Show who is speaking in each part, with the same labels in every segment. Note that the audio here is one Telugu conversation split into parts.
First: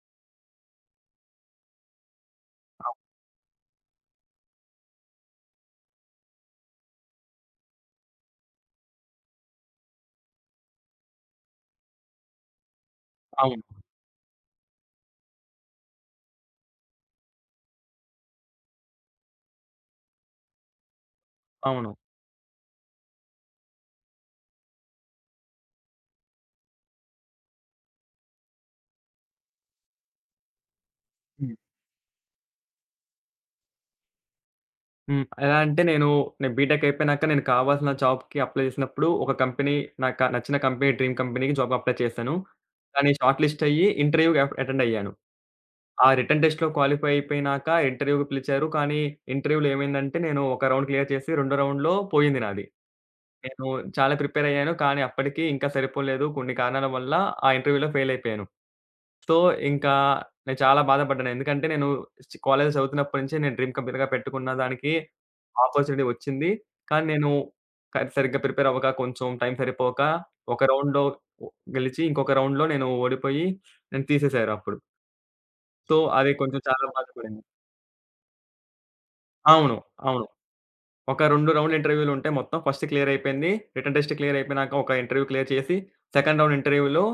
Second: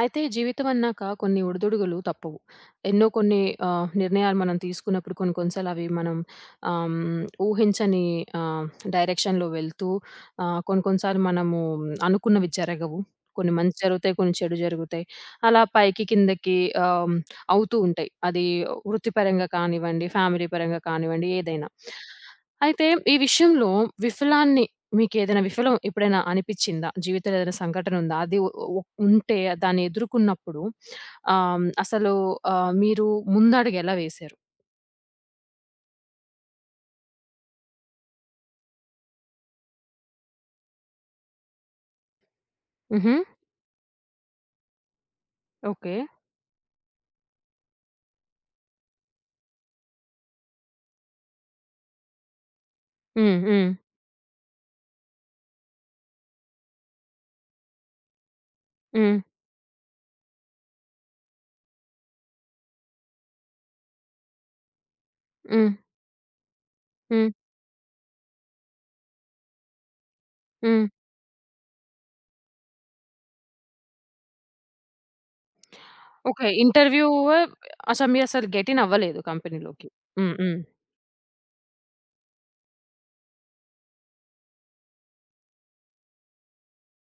Speaker 1: అయితే జీవితం అన్నాక కొన్ని ఒడిదుడుగులు తప్పవు. ఎన్నో కొన్ని నిర్ణయాలు మనం తీసుకున్నప్పుడు కొన్ని కొన్ని సార్లు అవి మనం ఆహ్, హ్మ్, ఊహించని ఆహ్, డైరెక్షన్‌లో వెళ్తూ కొన్ని కొన్ని సార్లు మనము అనుకున్నవి జరగవు. కొన్ని
Speaker 2: అవును.
Speaker 1: మంచి జరుగుతాయి. కొన్ని చెడు జరుగుతాయి. అలా పైకి కిందకి ఆహ్, అవుతూ ఉంటాయి. అది వృత్తిపరంగా కానివ్వండి, ఫ్యామిలీ పరంగా కానివ్వండి ఏదైనా.
Speaker 2: అవును.
Speaker 1: అయితే ఈ విషయంలో విఫలాన్ని మీకేదైనా విఫలం ఎప్పుడైనా అనిపిచ్చిందా? జీవితంలో ఏదైనా సంఘటనుందా? అది ఉ ఉ ఉంటే దాన్ని ఎదుర్కొన్నప్పుడు
Speaker 2: హ్మ్.
Speaker 1: అసలు మీరు ముందడుగెలా వేశారు?
Speaker 2: హ్మ్. ఎలా అంటే నేను బీటెక్ అయిపోయినాక నేను కావాల్సిన జాబ్‌కి అప్లై చేసినప్పుడు ఒక కంపెనీ నాకు నచ్చిన కంపెనీ డ్రీమ్ కంపెనీకి జాబ్‌కి అప్లై చేశాను. కానీ
Speaker 1: హుహు.
Speaker 2: షార్ట్ లిస్ట్ అయ్యి ఇంటర్వ్యూకి అటెండ్ అయ్యాను.
Speaker 1: ఓకే.
Speaker 2: ఆ రిటన్ టెస్ట్‌లో క్వాలిఫై అయిపోయినాక ఇంటర్వ్యూకి పిలిచారు. కానీ ఇంటర్వ్యూలో ఏమైందంటే నేను ఒక రౌండ్ క్లియర్ చేసి రెండో రౌండ్‌లో పోయింది నాది.
Speaker 1: హ్మ్.
Speaker 2: నేను
Speaker 1: హ్మ్.
Speaker 2: చాలా ప్రిపేర్ అయ్యాను. కానీ అప్పటికి ఇంకా సరిపోలేదు. కొన్ని కారణాల వల్ల ఆ ఇంటర్వ్యూలో ఫెయిల్ అయిపోయాను.
Speaker 1: హ్మ్.
Speaker 2: సో, ఇంకా నేను చాలా బాధపడ్డాను. ఎందుకంటే నేను కాలేజ్‌లో చదువుతున్నప్పటి నుంచే నేను డ్రీమ్ కంపెనీగా పెట్టుకున్న దానికి
Speaker 1: హ్మ్.
Speaker 2: ఆపర్చునిటీ వచ్చింది. కానీ నేను
Speaker 1: హ్మ్.
Speaker 2: సరిగ్గా ప్రిపేర్ అవ్వక, కొంచెం టైం సరిపోక, ఒక
Speaker 1: హ్మ్.
Speaker 2: రౌండ్‌లో ఒ గెలిచి, ఇంకొక రౌండ్‌లో నేను ఓడిపోయి నన్ను తీసేసారు అప్పుడు. సో, అది
Speaker 1: ఓకే.
Speaker 2: కొంచెం చాలా బాధపడింది.
Speaker 1: అసలు మీరసలు గెట్ ఇన్ అవ్వలేదు
Speaker 2: అవును.
Speaker 1: కంపెనీలోకి.
Speaker 2: అవును.
Speaker 1: హ్మ్. హ్మ్.
Speaker 2: ఒక 2 రౌండ్‌ల ఇంటర్వ్యూలు ఉంటే మొత్తం ఫస్ట్ క్లియర్ అయిపోయింది. రిటన్ టెస్ట్ క్లియర్ అయిపోయినాక ఒక ఇంటర్వ్యూ క్లియర్ చేసి, సెకండ్ రౌండ్ ఇంటర్వ్యూలో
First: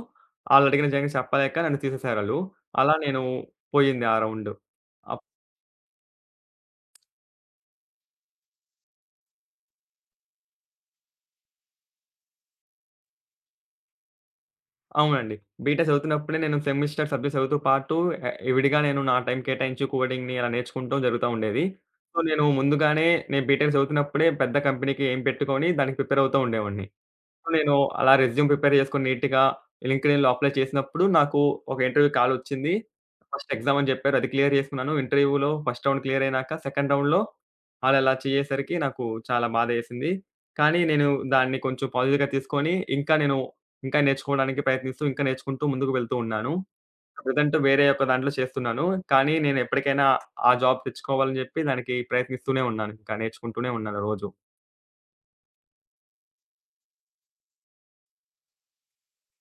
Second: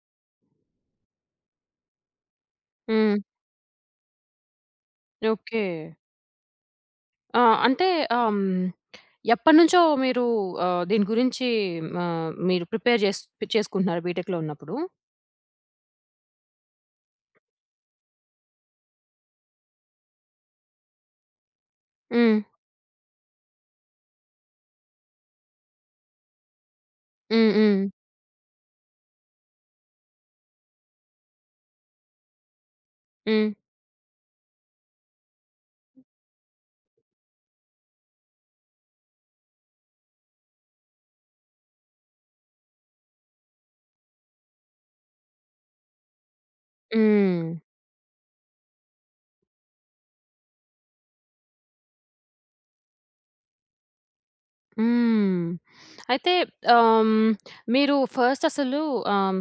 Speaker 2: ఆళ్ళు అడిగిన జంక్ చెప్పలేక నన్ను తీసేసారాళ్ళు. అలా
Speaker 1: హ్మ్.
Speaker 2: నేను పోయింది ఆ రౌండు.
Speaker 1: ఓకే. ఆ! అంటే ఆహ్, హ్మ్, ఎప్పటినుంచో మీరు దీని గురించి మీరు ప్రిపేర్ చేసుకుంటున్నారు బీటెక్‌లో ఉన్నప్పుడు?
Speaker 2: అవునండి. బీటెక్ చదువుతున్నప్పుడే నేను సెమిస్టర్ సబ్జెక్ట్స్ చదువుతూ పాటు విడిగా నేను నా టైం కేటాయించి కోడింగ్‌ని అలా నేర్చుకుంటూ జరుగుతా ఉండేది. సో,
Speaker 1: హ్మ్.
Speaker 2: నేను ముందుగానే నేను బీటెక్ చదువుతున్నప్పుడే పెద్ద కంపెనీకి ఎయిమ్ పెట్టుకొని దానికి ప్రిపేర్ అవుతూ ఉండేవాడిని.
Speaker 1: హ్మ్.
Speaker 2: నేను
Speaker 1: హ్మ్.
Speaker 2: అలా రెజ్యూమ్ ప్రిపేర్ చేసుకొని నీట్‌గా లింక్డ్ఇన్‌లో అప్లై చేసినప్పుడు నాకు ఒక ఇంటర్వ్యూ కాల్ వచ్చింది.
Speaker 1: హ్మ్.
Speaker 2: ఫస్ట్ ఎగ్జామ్ అని చెప్పారు. అది క్లియర్ చేసుకున్నాను. ఇంటర్వ్యూలో ఫస్ట్ రౌండ్ క్లియర్ అయినాక సెకండ్ రౌండ్‌లో ఆళ్ళలా చేయేసరికి నాకు చాలా బాధేసింది. కానీ నేను దాన్ని కొంచెం పాజిటివ్‌గా తీసుకొని ఇంకా నేను ఇంకా నేర్చుకోవడానికి ప్రయత్నిస్తూ, ఇంకా నేర్చుకుంటూ ముందుకు వెళ్తూ ఉన్నాను.
Speaker 1: హ్మ్.
Speaker 2: ప్రెజెంట్ వేరే ఒక దాంట్లో చేస్తున్నాను. కానీ నేను ఎప్పటికైనా ఆ జాబ్ తెచ్చుకోవాలని చెప్పి దానికి ప్రయత్నిస్తూనే ఉన్నాను. ఇంకా నేర్చుకుంటూనే ఉన్నాను రోజు.
Speaker 1: హ్మ్. అయితే ఆహ్, హ్మ్, మీరు ఫస్ట్ అసలు ఆహ్, హ్మ్,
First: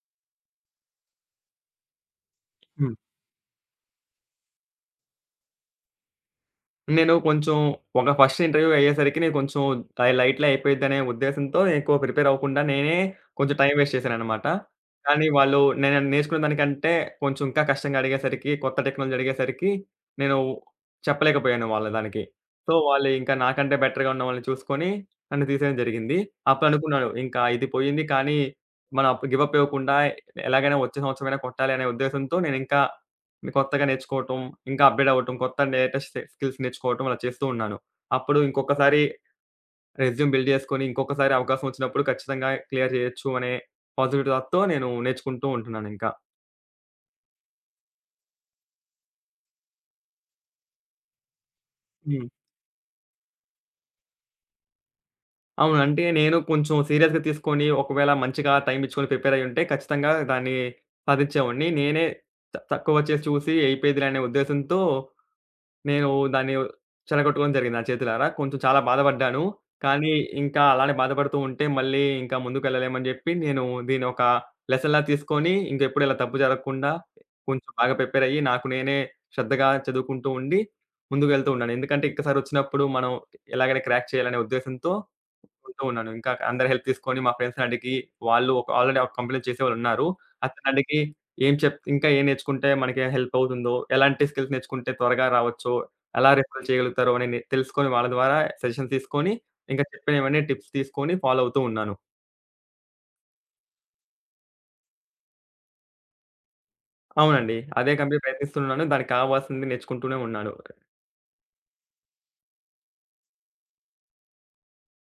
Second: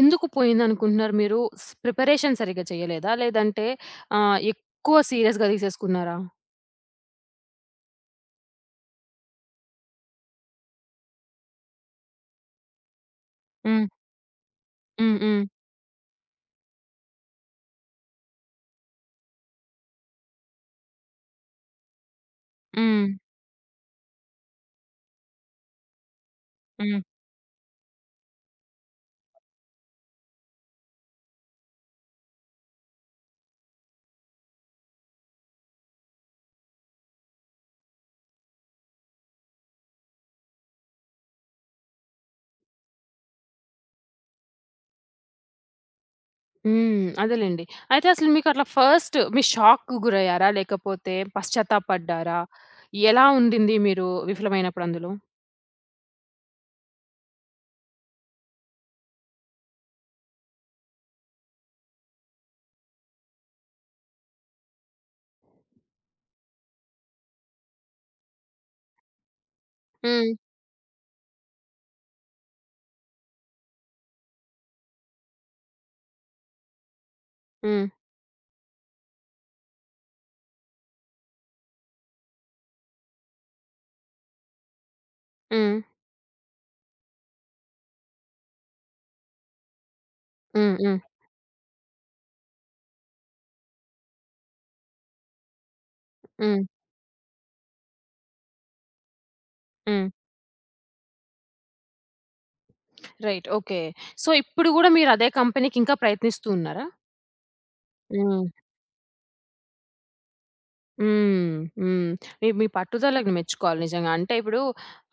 Speaker 1: ఎందుకు పోయిందనుకుంటున్నారు మీరు? ప్రిపరేషన్ సరిగ్గా చేయలేదా? లేదంటే ఎక్కువ సీరియస్‌గా తీసేసుకున్నారా?
Speaker 2: నేను కొంచెం ఒక ఫస్ట్ ఇంటర్వ్యూ అయ్యేసరికి నేను కొంచెం అది లైట్‌లో అయిపోయిద్దనే ఉద్దేశంతో ఎక్కువ ప్రిపేర్ అవ్వకుండా నేనే కొంచెం టైం
Speaker 1: హ్మ్.
Speaker 2: వేస్ట్ చేశాననమాట.
Speaker 1: హ్మ్.
Speaker 2: కానీ
Speaker 1: హ్మ్.
Speaker 2: వాళ్ళు నేను నేర్చుకున్న దానికంటే కొంచెం ఇంకా కష్టంగా అడిగేసరికి, కొత్త టెక్నాలజీ అడిగేసరికి నేను చెప్పలేకపోయాను వాళ్ళ దానికి. సో,
Speaker 1: హ్మ్.
Speaker 2: వాళ్ళు ఇంకా నాకంటే బెటర్‌గా ఉన్న వాళ్ళని చూసుకొని నన్ను తీసేయడం జరిగింది. అప్పుడు
Speaker 1: హ్మ్.
Speaker 2: అనుకున్నాను ఇంకా ఇది పోయింది కానీ మనం అప్పుడు గివ్ అప్ ఇవ్వకుండా ఎలాగైనా వచ్చే సంవత్సరమైనా కొట్టాలి అనే ఉద్దేశంతో నేనింకా కొత్తగా నేర్చుకోవటం, ఇంకా అప్‌గ్రేడ్ అవ్వటం, కొత్త లేటెస్ట్ స్కిల్స్ నేర్చుకోవటం అలా చేస్తూ ఉన్నాను. అప్పుడు ఇంకొకసారి రెజ్యూమ్ బిల్డ్ చేసుకొని, ఇంకొకసారి అవకాశం వచ్చినప్పుడు ఖచ్చితంగా క్లియర్ చేయొచ్చు అనే పాజిటివ్ థాట్‌తో నేను నేర్చుకుంటూ ఉంటున్నాను ఇంకా.
Speaker 1: హ్మ్. అదేలెండి. అయితే అసలు మీకట్లా ఫస్ట్ మీరు షాక్‌కు గురయ్యారా? లేకపోతే
Speaker 2: హ్మ్.
Speaker 1: పశ్చాత్తాపడ్డారా? ఎలా ఉండింది మీరు విఫలమైనప్పుడు అందులో?
Speaker 2: అవును. అంటే నేను కొంచెం సీరియస్‌గా తీసుకొని ఒకవేళ మంచిగా టైమ్ ఇచ్చుకొని ప్రిపేర్ అయ్యి ఉంటే ఖచ్చితంగా దాన్ని సాధించేవాడిని. నేనే తక్కువ చేసి చూసి అయిపోయిద్దిలే అనే ఉద్దేశంతో నేను దాన్ని చెడగొట్టుకోవడం జరిగింది నా చేతులారా. కొంచెం చాలా బాధపడ్డాను. కానీ
Speaker 1: హ్మ్.
Speaker 2: ఇంకా అలానే బాధపడుతూ ఉంటే మళ్ళీ ఇంకా ముందుకెళ్ళలేమని జెప్పి నేను దీన్నొక లెసన్‌లా తీసుకొని ఇంకెప్పుడు ఇలా తప్పు జరగకుండా కొంచెం
Speaker 1: హ్మ్.
Speaker 2: బాగా ప్రిపేర్ అయ్యి నాకు నేనే శ్రద్ధగా చదువుకుంటూ ఉండి ముందుకెళ్తూ ఉన్నాను. ఎందుకంటే ఒక్కసారి వచ్చినప్పుడు మనం ఎలాగైనా క్రాక్ చేయాలనే ఉద్దేశంతో
Speaker 1: హ్మ్.
Speaker 2: చేసుకుంటూ ఉన్నాను. ఇంకా అందరి హెల్ప్ తీసుకొని మా ఫ్రెండ్స్‌ని అడిగి, వాళ్ళు ఒక ఆల్రెడీ ఒక కంపెనీలో చేసేవాళ్ళున్నారు. అతన్ని
Speaker 1: హ్మ్. హ్మ్.
Speaker 2: అడిగి ఏం చెప్ ఇంకా ఏం నేర్చుకుంటే మనకి హెల్ప్ అవుతుందో, ఎలాంటి స్కిల్స్ నేర్చుకుంటే త్వరగా రావచ్చో, ఎలా
Speaker 1: హ్మ్.
Speaker 2: రిఫర్ చేయగలుగుతారో అని తెలుసుకొని వాళ్ళ ద్వారా సజెషన్స్ తీసుకొని, ఇంకా
Speaker 1: హ్మ్.
Speaker 2: చెప్పినవన్నీ టిప్స్ తీసుకొని ఫాలో అవుతూ ఉన్నాను.
Speaker 1: రైట్. ఓకే. సో, ఇప్పుడు గూడా మీరు అదే కంపెనీకి ఇంకా ప్రయత్నిస్తూ ఉన్నారా?
Speaker 2: అవునండి. అదే కంపెనీ
Speaker 1: హ్మ్.
Speaker 2: ప్రయత్నిస్తున్నాను. దానికి కావాల్సింది నేర్చుకుంటూనే ఉన్నాను.
Speaker 1: హ్మ్. హ్మ్. మీ మీ పట్టుదలకు మెచ్చుకోవాలి నిజంగా. అంటే ఇప్పుడు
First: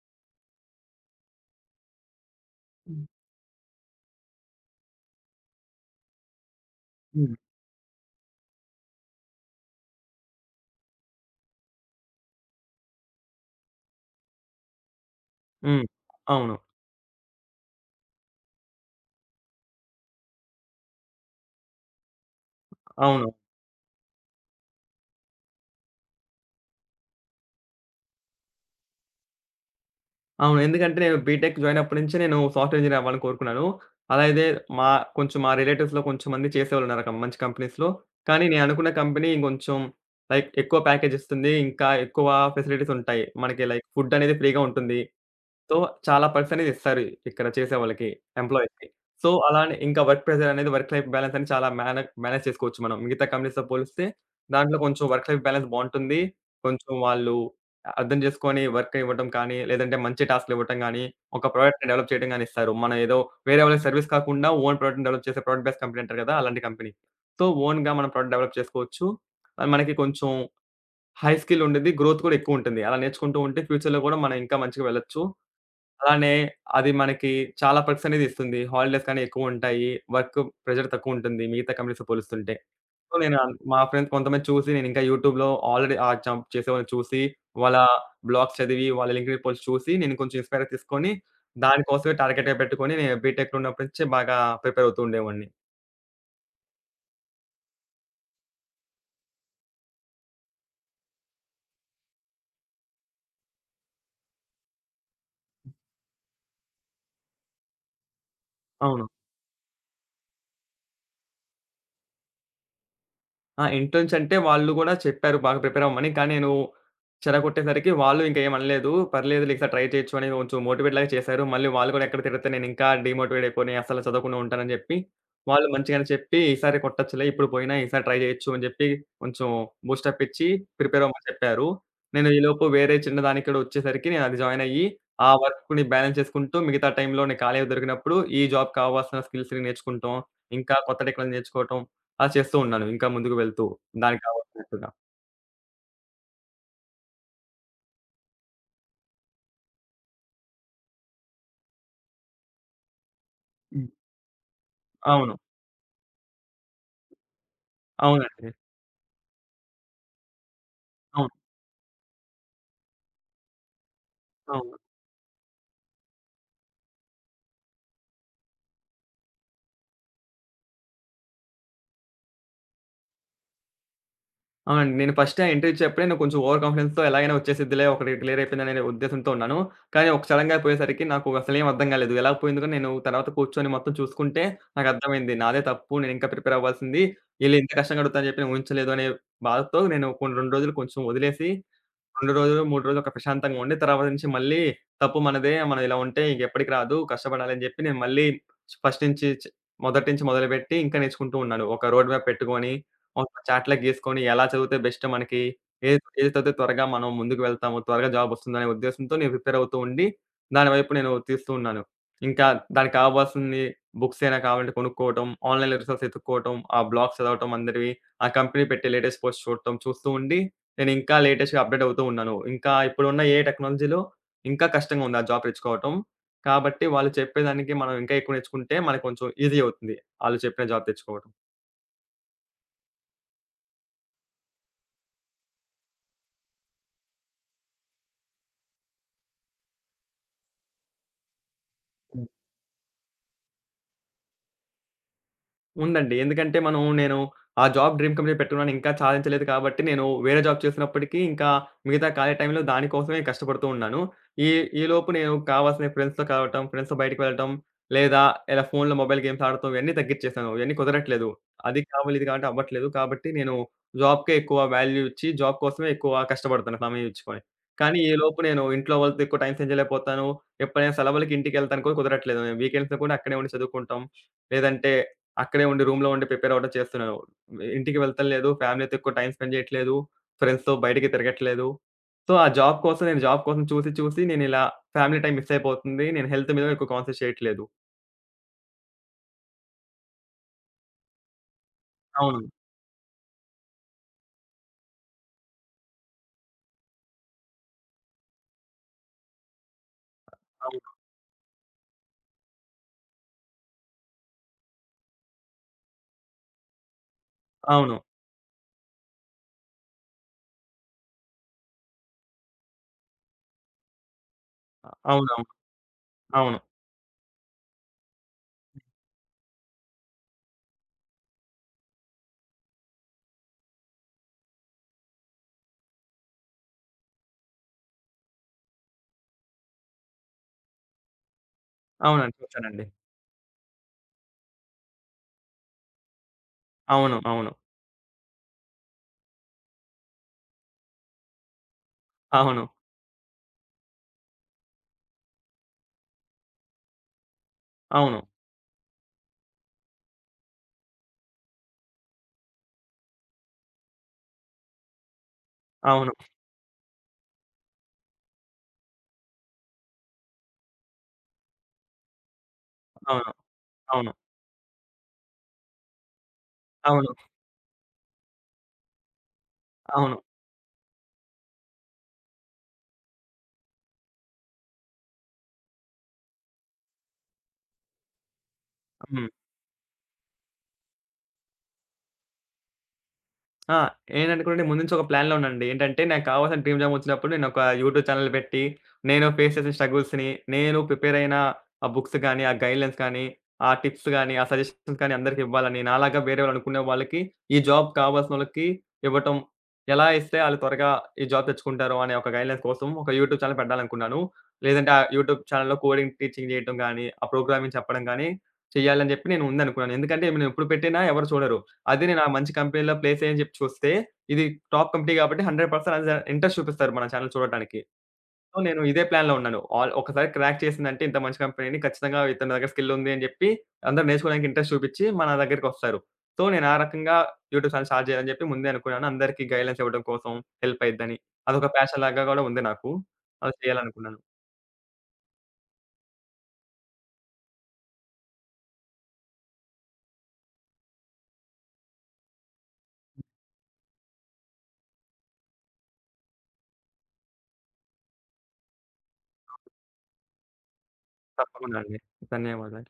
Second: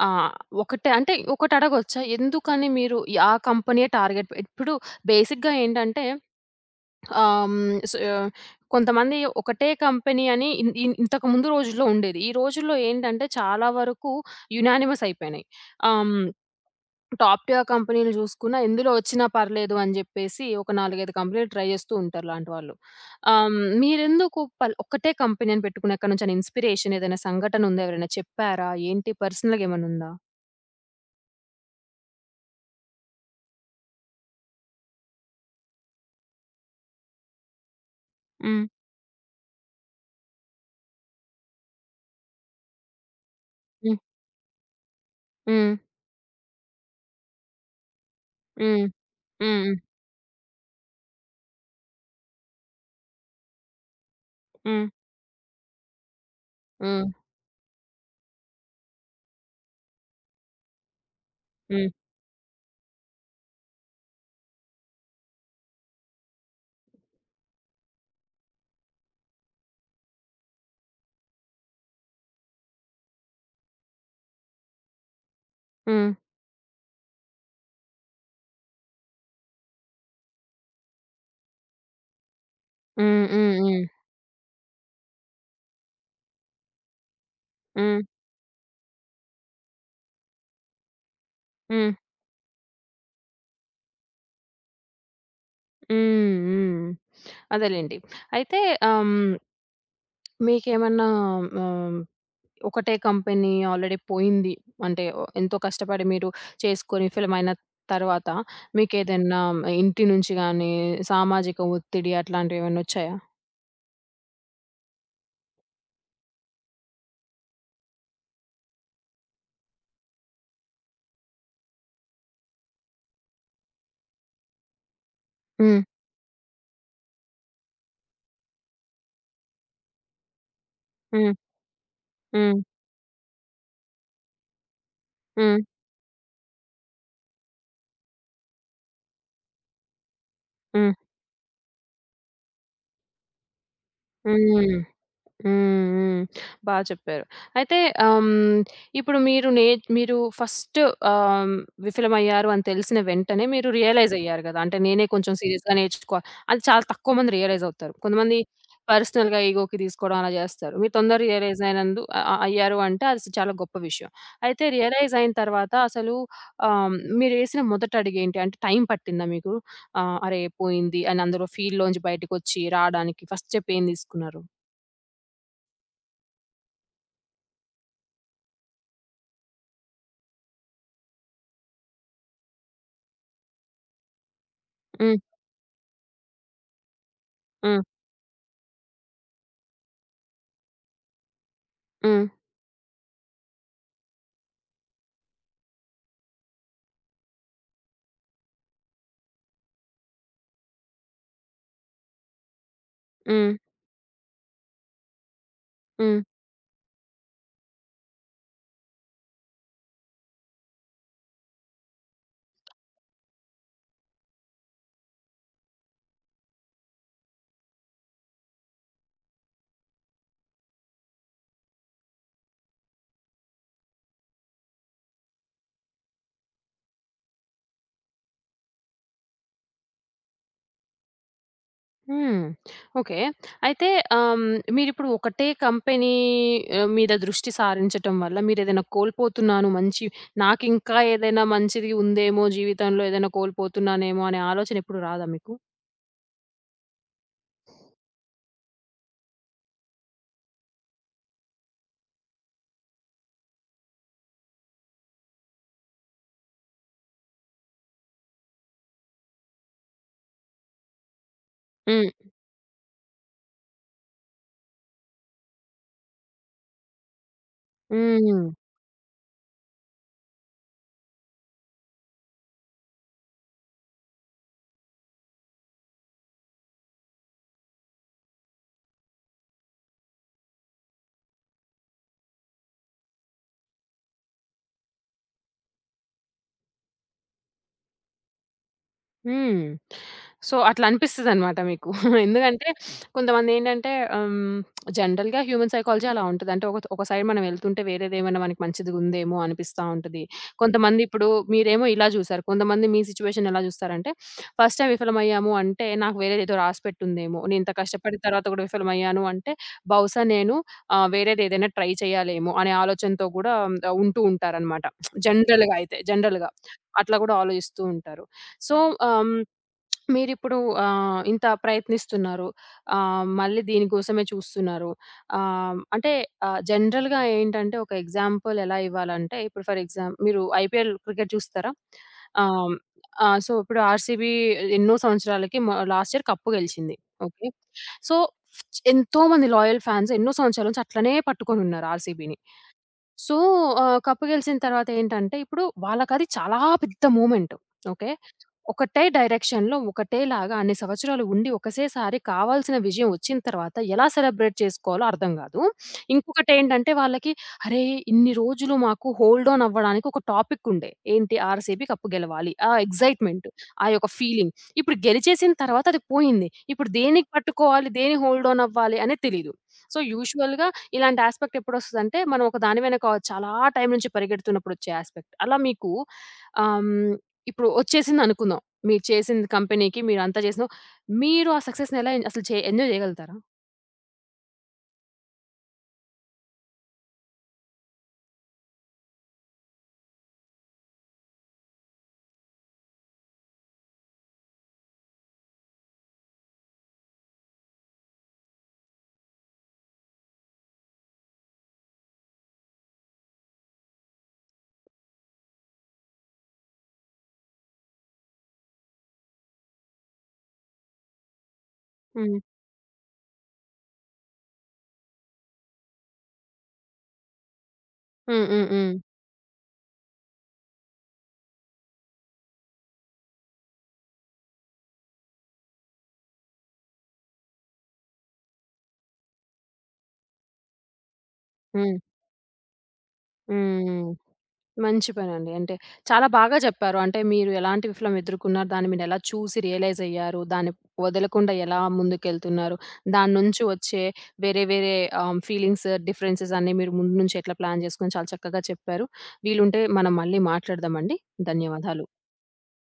Speaker 1: ఆహ్, ఒకటే అంటే ఒకటడగొచ్చా? ఎందుకని మీరు ఈ ఆ కంపెనీయే టార్గెట్ ఇప్పుడు బేసిక్‌గా ఏంటంటే
Speaker 2: హ్మ్.
Speaker 1: ఆహ్, హ్మ్. స్ ఆహ్, కొంతమంది ఒకటే కంపెనీ అని ఇన్ ఇన్ ఇంతకు ముందు రోజుల్లో ఉండేది. ఈ రోజుల్లో ఏంటంటే చాలా వరకు యునానిమస్ అయిపోయినాయి.
Speaker 2: హ్మ్.
Speaker 1: ఆహ్, హ్మ్.
Speaker 2: అవును.
Speaker 1: టాప్ టియర్ కంపెనీలు చూసుకున్నా ఎందులో వచ్చినా పర్లేదు అని జెప్పేసి ఒక 4, 5 కంపెనీలు ట్రై జేస్తూ ఉంటారు లాంటి వాళ్ళు.
Speaker 2: అవును.
Speaker 1: ఆహ్, హ్మ్, మీరెందుకు ఒక్కటే కంపెనీ అని పెట్టుకుని ఎక్కడి నుంచైనా ఇన్‌స్పిరేషన్ ఏదైనా సంఘటన ఉందా? ఎవరైనా చెప్పారా? ఏంటి పర్సనల్‌గా ఏమైనా ఉందా?
Speaker 2: అవును. ఎందుకంటే నేను బీటెక్ జాయిన్ అప్పటి నుంచే నేను సాఫ్ట్‌వేర్ ఇంజినీర్ అవ్వాలని కోరుకున్నాను. అలాగే మా కొంచెం మా రిలేటివ్స్‌లో కొంచెం మంది చేసేవాళ్ళున్నారు మంచి కంపెనీస్‌లో. కానీ నేను
Speaker 1: హ్మ్.
Speaker 2: అనుకున్న కంపెనీ ఇంకొంచెం లైక్ ఎక్కువ ప్యాకేజ్ ఇస్తుంది. ఇంకా ఎక్కువ ఫెసిలిటీస్ ఉంటాయి. మనకి లైక్
Speaker 1: హ్మ్.
Speaker 2: ఫుడ్ అనేది ఫ్రీగా ఉంటుంది.
Speaker 1: హ్మ్.
Speaker 2: సో, చాలా perks అనేది ఇస్తారు ఇక్కడ చేసేవాళ్ళకి, ఎంప్లాయీస్‌కి.
Speaker 1: హ్మ్.
Speaker 2: So,
Speaker 1: hmm.
Speaker 2: అలానే ఇంకా వర్క్ ప్రెషర్ అనేది వర్క్ లైఫ్ బ్యాలన్స్ అని చాలా మేనేజ్ చేసుకోవచ్చు మనం. మిగతా కంపెనీస్‌తో పోలిస్తే దాంట్లో
Speaker 1: హ్మ్.
Speaker 2: కొంచెం వర్క్ లైఫ్ బ్యాలన్స్ బావుంటుంది. కొంచెం
Speaker 1: హ్మ్.
Speaker 2: వాళ్ళు అర్థం చేసుకొని వర్క్ ఇవ్వటం కానీ, లేదంటే మంచి టాస్క్‌లు ఇవ్వటం గానీ, ఒక ప్రోడక్ట్‌ని
Speaker 1: హ్మ్.
Speaker 2: డెవలప్ చేయడం గానీ ఇస్తారు. మనం ఏదో వేరే వాళ్ళకి సర్విస్ కాకుండా ఓన్ ప్రోడక్ట్‌ని డెవలప్ చేసే ప్రోడక్ట్ బేస్డ్ కంపెనీ అంటారు కదా! అలాంటి కంపెనీ. సో, ఓన్‌గా మనం ప్రోడక్ట్ డెవలప్ చేసుకోవచ్చు. మనకి కొంచెం హై స్కిల్ ఉండిద్ది. గ్రోత్ కూడా ఎక్కువుంటుంది. అలా నేర్చుకుంటూ ఉంటే ఫ్యూచర్‌లో కూడా మనం ఇంకా మంచిగా వెళ్ళొచ్చు.
Speaker 1: హ్మ్.
Speaker 2: అలానే అది మనకి చాలా perks అనేది ఇస్తుంది. హాలిడేస్ కానీ ఎక్కువుంటాయి. వర్క్ ప్రెషర్ తక్కువుంటుంది మిగతా కంపెనీస్‌తో పోలుస్తుంటే. సో,
Speaker 1: హ్మ్.
Speaker 2: నేను
Speaker 1: హ్మ్.
Speaker 2: మా
Speaker 1: హ్మ్.
Speaker 2: ఫ్రెండ్స్ కొంతమంది చూసి నేనింకా యూట్యూబ్‌లో ఆల్రెడీ ఆ జాబ్ చేసేవాళ్ళని చూసి, వాళ్ళ
Speaker 1: హ్మ్.
Speaker 2: బ్లాగ్స్ చదివి, వాళ్ళ లింక్డ్ఇన్ పోస్ట్ చూసి నేను కొంచెం ఇన్‌స్పైర్ తీసుకొని,
Speaker 1: హ్మ్.
Speaker 2: దానికోసమే టార్గెట్‌గా పెట్టుకొని నేను బీటెక్‌లో ఉన్నప్పటి నుంచే బాగా ప్రిపేర్ అవుతూ ఉండేవాడిని.
Speaker 1: హ్మ్. హ్మ్. అదేలెండి. అయితే ఆహ్, హ్మ్ మీకేమన్నా ఆహ్, ఒకటే కంపెనీ ఆల్రెడీ పోయింది. అంటే ఓహ్, ఎంతో కష్టపడి మీరు చేసుకొని విఫలమైన తర్వాత
Speaker 2: అవును.
Speaker 1: మీకేదన్నా ఇంటి నుంచి గాని, సామాజిక ఒత్తిడి అట్లాంటివేమన్నొచ్చాయా?
Speaker 2: ఆ! ఎంట్రన్స్ అంటే వాళ్ళు గూడా చెప్పారు బాగా ప్రిపేర్ అవ్వమని. కానీ నేను చెడగొట్టేసరికి వాళ్ళు ఇంక ఏమనలేదు. "పర్లేదులే ఈసారి ట్రై చేయొచ్చు" అని కొంచెం మోటివేట్ లాగా చేశారు. మళ్ళీ వాళ్ళు కూడా ఎక్కడ తిడితే నేనింకా డీమోటివేట్ అయిపోయి అస్సలు చదవకుండా ఉంటానని జెప్పి, వాళ్ళు
Speaker 1: హ్మ్.
Speaker 2: మంచిగానే చెప్పి "ఈసారి కొట్టొచ్చులే, ఇప్పుడు పోయినా ఈసారి ట్రై చేయొచ్చు" అని జెప్పి కొంచెం బూస్ట్ అప్ ఇచ్చి ప్రిపేర్ అవ్వమని
Speaker 1: హ్మ్.
Speaker 2: చెప్పారు. నేను
Speaker 1: హ్మ్.
Speaker 2: ఈలోపు వేరే చిన్న దానికి కూడా వచ్చేసరికి నేను అది జాయిన్ అయ్యి, ఆ
Speaker 1: హ్మ్.
Speaker 2: వర్క్‌ని బ్యాలెన్స్ చేసుకుంటూ మిగతా టైంలో నేను ఖాళీగా దొరికినప్పుడు ఈ జాబ్‌కి కావాల్సిన స్కిల్స్‌ని నేర్చుకుంటాం. ఇంకా
Speaker 1: హ్మ్.
Speaker 2: కొత్త టెక్నాలజీ నేర్చుకోవటం ఆ! చేస్తూ ఉన్నాను. ఇంకా ముందుకు వెళ్తూ దానికి
Speaker 1: హ్మ్.
Speaker 2: కావాల్సినట్టుగా.
Speaker 1: హ్మ్. హ్మ్. బా చెప్పారు. అయితే ఆహ్, హ్మ్, ఇప్పుడు మీరు మీరు ఫస్ట్ ఆహ్, హ్మ్, విఫలమయ్యారు అని తెలిసిన వెంటనే మీరు
Speaker 2: హ్మ్.
Speaker 1: రియలైజ్ అయ్యారు గదా! అంటే నేనే కొంచెం
Speaker 2: అవును.
Speaker 1: సీరియస్‌గా నేర్చుకోవాలి. అది చాలా తక్కువ మంది రియలైజ్ అవుతారు. కొంతమంది
Speaker 2: అవునండి.
Speaker 1: పర్సనల్‌గా ఈగోకి తీసుకోవడం అలా జేస్తారు. మీరు తొందర
Speaker 2: అవును.
Speaker 1: రియలైజ్ అయినందు అ అ అయ్యారు అంటే అది చాలా గొప్ప విషయం. అయితే
Speaker 2: అవును.
Speaker 1: రియలైజ్ అయిన తర్వాత అసలు మీరేసిన మొదటి అడుగేంటి? అంటే టైం పట్టిందా మీకు? అరే పోయింది అని అందులో ఫీల్‌లోంచి బయటకొచ్చి రాడానికి ఫస్ట్ స్టెప్ ఏం తీసుకున్నారు?
Speaker 2: అవునండి. నేను ఫస్ట్ ఆ ఇంటర్వ్యూ ఇచ్చేప్పుడే నేను కొంచెం ఓవర్ కాన్ఫిడెన్స్‌తో ఎలాగైనా వచ్చేసిద్దిలే ఒకటి క్లియర్ అయిపోయిందనే ఉద్దేశంతో ఉన్నాను. కానీ ఒక సడెన్‌గా పోయేసరికి నాకు అసలేం అర్థం కాలేదు. ఎలా పోయిందో కూడా నేను తర్వాత కూర్చొని మొత్తం చూసుకుంటే నాకు
Speaker 1: హ్మ్.
Speaker 2: అర్థమైంది. నాదే తప్పు. నేను ఇంకా ప్రిపేర్ అవ్వాల్సింది. ఈళ్ళు ఇంత
Speaker 1: హ్మ్.
Speaker 2: కష్టంగా అడుగుతారని చెప్పి నేను ఊహించలేదు అనే బాధతో నేను కొన్ని 2 రోజులు కొంచెం వదిలేసి
Speaker 1: హ్మ్.
Speaker 2: 2 రోజులు, 3 రోజులు ఒక ప్రశాంతంగా ఉండి, తర్వాత నుంచి మళ్ళీ తప్పు మనదే. మనం ఇలా ఉంటే ఇంకెప్పటికి రాదు. కష్టపడాలి అని జెప్పి నేను మళ్ళీ ఫస్ట్ నుంచి మొదటి నుంచి మొదలుపెట్టి ఇంకా నేర్చుకుంటూ ఉన్నాను. ఒక రోడ్ మ్యాప్ పెట్టుకొని, ఒక
Speaker 1: హ్మ్.
Speaker 2: చార్ట్‌లా గీసుకొని ఎలా చదివితే బెస్ట్ మనకి, ఏది
Speaker 1: హ్మ్.
Speaker 2: ఏది చదివితే త్వరగా మనం ముందుకు వెళ్తాము, త్వరగా జాబ్ వస్తుందనే ఉద్దేశంతో నేను ప్రిపేర్ అవుతూ ఉండి, దాని వైపు నేను తీస్తూ ఉన్నాను. ఇంకా దానికి కావాల్సింది బుక్స్ అయినా కావాలంటే కొనుక్కోవటం, ఆన్‌లైన్‌లో రిసోర్స్ ఎతుక్కోవటం, ఆ బ్లాగ్స్ చదవటం అందరివి, ఆ కంపెనీ పెట్టే లేటెస్ట్ పోస్ట్ చూడటం చూస్తూ ఉండి నేనింకా లేటెస్ట్‌గా అప్‌డేట్ అవుతూ ఉన్నాను. ఇంకా ఇప్పుడున్న ఏ టెక్నాలజీలో ఇంకా కష్టంగా ఉంది ఆ జాబ్ తెచ్చుకోవటం. కాబట్టి వాళ్ళు చెప్పేదానికి మనం ఇంకా ఎక్కువ నేర్చుకుంటే మనకు కొంచెం ఈజీ అవుతుంది. ఆళ్ళు చెప్పిన జాబ్ తెచ్చుకోవడం.
Speaker 1: హ్మ్. ఓకే. అయితే ఆహ్, హ్మ్, మీరిప్పుడు ఒకటే కంపెనీ మీద దృష్టి సారించటం వల్ల మీరేదైనా కోల్పోతున్నాను మంచి నాకింకా ఏదైనా మంచిది ఉందేమో జీవితంలో ఏదైనా కోల్పోతున్నానేమో అనే ఆలోచన ఎప్పుడు రాదా మీకు?
Speaker 2: ఉందండి. ఎందుకంటే మనం నేను ఆ జాబ్ డ్రీమ్ కంపెనీ పెట్టుకున్నాను. ఇంకా సాధించలేదు కాబట్టి నేను వేరే జాబ్ చేస్తున్నప్పటికీ ఇంకా మిగతా ఖాళీ టైంలో దాని కోసమే కష్టపడుతూ ఉన్నాను. ఈ ఈలోపు నేను కావాల్సిన ఫ్రెండ్స్‌తో కలవటం, ఫ్రెండ్స్‌తో బయటికి వెళ్ళటం లేదా ఇలా ఫోన్‌లో మొబైల్ గేమ్స్ ఆడటం ఇవన్నీ తగ్గిచ్చేసాను. ఇవన్నీ కుదరట్లేదు. అది
Speaker 1: హ్మ్.
Speaker 2: కావాలి, ఇది కావాలి అవ్వట్లేదు. కాబట్టి నేను జాబ్‌కే ఎక్కువ వాల్యూ ఇచ్చి జాబ్ కోసమే ఎక్కువ కష్టపడుతున్నా సమయం ఇచ్చుకొని. కానీ ఈలోపు
Speaker 1: హ్మ్.
Speaker 2: నేను ఇంట్లో వాళ్ళతో ఎక్కువ టైమ్ స్పెండ్ చేయలేకపోతాను. ఎప్పుడైనా సెలవులకి ఇంటికెళ్తాను కూడా కుదరట్లేదు. నేను వీకెండ్స్‌లో కూడా అక్కడే ఉండి చదువుకుంటాం. లేదంటే అక్కడే ఉండి రూమ్‌లో ఉండి ప్రిపేర్ అవ్వడం చేస్తున్నాను. ఇంటికి వెళ్తలేదు. ఫ్యామిలీతో ఎక్కువ టైమ్ స్పెండ్ చేయట్లేదు. ఫ్రెండ్స్‌తో బయటికి తిరగట్లేదు. సో, ఆ జాబ్ కోసం నేను జాబ్ కోసం చూసి, చూసి నేను ఇలా ఫ్యామిలీ టైమ్ మిస్ అయిపోతుంది. నేను హెల్త్ మీద ఎక్కువ కాన్సంట్రేట్ చేయట్లేదు.
Speaker 1: హ్మ్. సో, అట్లా అనిపిస్తదనమాట మీకు.
Speaker 2: అవును.
Speaker 1: ఎందుకంటే కొంతమందేంటంటే ఆహ్, జనరల్‌గా హ్యూమన్ సైకాలజీ అలా ఉంటది. అంటే ఒక ఒక సైడ్ మనం వెళ్తుంటే వేరేదేమైనా మనకి మంచిదిగుందేమో అనిపిస్తా ఉంటది.
Speaker 2: అవును.
Speaker 1: కొంతమంది ఇప్పుడు మీరేమో ఇలా జూసారు. కొంతమంది మీ సిట్యుయేషన్ ఎలా జూస్తారంటే ఫస్ట్ టైమ్ విఫలమయ్యాము అంటే నాకు వేరేదేదో రాసిపెట్టుందేమో. నేను ఇంత
Speaker 2: అవును.
Speaker 1: కష్టపడిన తర్వాత కూడా విఫలమయ్యాను అంటే బహుశా నేను వేరేదేదైనా ట్రై చేయాలేమో అనే ఆలోచనతో గూడా ఉంటూ ఉంటారనమాట.
Speaker 2: అవునవును.
Speaker 1: జనరల్‌గా అయితే జనరల్‌గా.
Speaker 2: అవును.
Speaker 1: అట్లా గూడా ఆలోచిస్తూ ఉంటారు. సో, ఆహ్, మీరిప్పుడు ఇంత ప్రయత్నిస్తున్నారు. మళ్ళీ దీనికోసమే చూస్తున్నారు. అంటే జనరల్‌గా ఏంటంటే ఒక ఎగ్జాంపుల్ ఎలా ఇవ్వాలంటే ఇప్పుడు ఫర్ ఎగ్జామ్ మీరు ఐపీఎల్ క్రికెట్ చూస్తారా?
Speaker 2: అవునండి.
Speaker 1: ఆహ్,
Speaker 2: చూసానండి.
Speaker 1: ఆ! సో, ఇప్పుడు ఆర్‌సీబీ ఎన్నో సంవత్సరాలకి లాస్ట్ ఇయర్ కప్పు గెలిచింది.
Speaker 2: అవును.
Speaker 1: ఓకే.
Speaker 2: అవును.
Speaker 1: సో, ఎంతోమంది లాయల్ ఫాన్స్ ఎన్నో సంవత్సరాల నుంచి అట్లనే పట్టుకొనున్నారు ఆర్‌సీబీని.
Speaker 2: అవును.
Speaker 1: సో, కప్పు గెలిసిన తర్వాత ఏంటంటే, ఇప్పుడు వాళ్ళకది చాలా పెద్ద మూమెంట్. ఓకే.
Speaker 2: అవును.
Speaker 1: ఒకటే డైరెక్షన్‌లో ఒకటేలాగా అన్ని సంవత్సరాలు ఉండి, ఒకసేసారి కావాల్సిన విజయం వచ్చిన తర్వాత ఎలా సెలబ్రేట్ చేసుకోవాలో అర్థం గాదు.
Speaker 2: అవును.
Speaker 1: ఇంకొకటేంటంటే వాళ్ళకి, అరే! ఇన్ని రోజులు మాకు హోల్డ్ ఆన్ అవ్వడానికి ఒక టాపిక్ ఉండే. ఏంటి? ఆర్‌సీబీ కప్పు గెలవాలి. ఆ
Speaker 2: అవును. అవును.
Speaker 1: ఎక్సైట్‌మెంట్, ఆ యొక్క
Speaker 2: అవును.
Speaker 1: ఫీలింగ్. ఇప్పుడు గెలిచేసిన తర్వాత అది పోయింది. ఇప్పుడు
Speaker 2: అవును.
Speaker 1: దేనికి పట్టుకోవాలి? దేని హోల్డ్ ఆన్ అవ్వాలి అనేది తెలీదు. సో,
Speaker 2: అవును.
Speaker 1: యూజువల్‌గా ఇలాంటి యాస్పెక్ట్ ఎప్పుడొస్తదంటే, మనం ఒక దాని వెనక చాలా టైం నుంచి పరిగెడుతున్నప్పుడొచ్చే యాస్పెక్ట్. అలా మీకు ఆహ్, హ్మ్, ఇప్పుడు ఒచ్చేసిందనుకుందాం. మీరు
Speaker 2: హ్మ్.
Speaker 1: చేసింది కంపెనీకి మీరంతా చేసిన మీరు ఆ సక్సెస్‌ని ఎలా ఎన్ అసలు చే ఎంజాయ్ జేయగలుగుతారా?
Speaker 2: ఆ! నేననుకున్నది ముందు నుంచి ఒక ప్లాన్‌లో ఉన్నానండి. ఏంటంటే నాకు కావాల్సిన డ్రీమ్ జాబ్ వచ్చినప్పుడు నేనొక యూట్యూబ్ ఛానెల్ పెట్టి, నేను ఫేస్ చేసిన స్ట్రగుల్స్‌ని, నేను ప్రిపేర్ అయిన ఆ బుక్స్ గాని, ఆ గైడ్‌లైన్స్ కానీ, ఆ టిప్స్ గాని, ఆ సజెషన్స్ కానీ అందరికి ఇవ్వాలని, నాలాగా వేరే వాళ్ళు అనుకునే వాళ్ళకి, ఈ జాబ్ కావాల్సినోళ్ళకి ఇవ్వటం. ఎలా ఇస్తే ఆళ్ళు త్వరగా ఈ జాబ్ తెచ్చుకుంటారో అనే ఒక గైడ్‌లైన్స్ కోసం ఒక యూట్యూబ్ ఛానెల్ పెట్టాలనుకున్నాను. లేదంటే ఆ యూట్యూబ్ ఛానెల్‌లో కోడింగ్ టీచింగ్ చేయటం గాని, ఆ ప్రోగ్రామింగ్ చెప్పడం గాని, చేయాలని చెప్పి నేను ముందనుకున్నాను. ఎందుకంటే నేను ఎప్పుడు పెట్టినా ఎవరు చూడరు. అది నేను ఆ
Speaker 1: హ్మ్.
Speaker 2: మంచి కంపెనీలో ప్లేస్ అయ్యని చెప్పి చూస్తే, ఇది టాప్ కంపెనీ కాబట్టి 100% అది ఇంట్రెస్ట్ చూపిస్తారు మన ఛానెల్ చూడటానికి.
Speaker 1: హ్మ్.
Speaker 2: సో,
Speaker 1: హ్మ్.
Speaker 2: నేను
Speaker 1: హ్మ్.
Speaker 2: ఇదే ప్లాన్‌లో ఉన్నాను. ఆల్ ఒకసారి క్రాక్ చేసిందంటే ఇంత మంచి కంపెనీని ఖచ్చితంగా ఇతని దగ్గర స్కిల్ ఉంది అని చెప్పి అందరూ నేర్చుకోవడానికి ఇంట్రెస్ట్ చూపిచ్చి మన దగ్గరికొస్తారు. సో, నేను ఆ రకంగా యూట్యూబ్ ఛానెల్ స్టార్ట్ చేయాలని చెప్పి ముందే అనుకున్నాను. అందరికీ గైడ్‌లైన్స్ ఇవ్వడం కోసం హెల్ప్ అయిద్దని. అదొక
Speaker 1: హ్మ్.
Speaker 2: ప్యాషన్ లాగా గూడా ఉంది నాకు. అది
Speaker 1: హ్మ్.
Speaker 2: చేయాలనుకున్నాను.
Speaker 1: మంచి పనండి. అంటే చాలా బాగా చెప్పారు. అంటే మీరు ఎలాంటి విఫలం ఎదుర్కొన్నారు? దాన్ని మీరెలా చూసి రియలైజ్ అయ్యారు? దాన్ని వదలకుండా ఎలా ముందుకెళ్తున్నారు? దాని నుంచి వచ్చే వేరే వేరే ఫీలింగ్స్, డిఫరెన్సెస్ అన్నీ మీరు ముందు నుంచి ఎట్లా ప్లాన్ జేసుకొని చాలా చక్కగా చెప్పారు. వీలుంటే మనం మళ్ళీ మాట్లాడదామండి.
Speaker 2: తప్పకుండా అండి.
Speaker 1: ధన్యవాదాలు.
Speaker 2: ధన్యవాదాలు.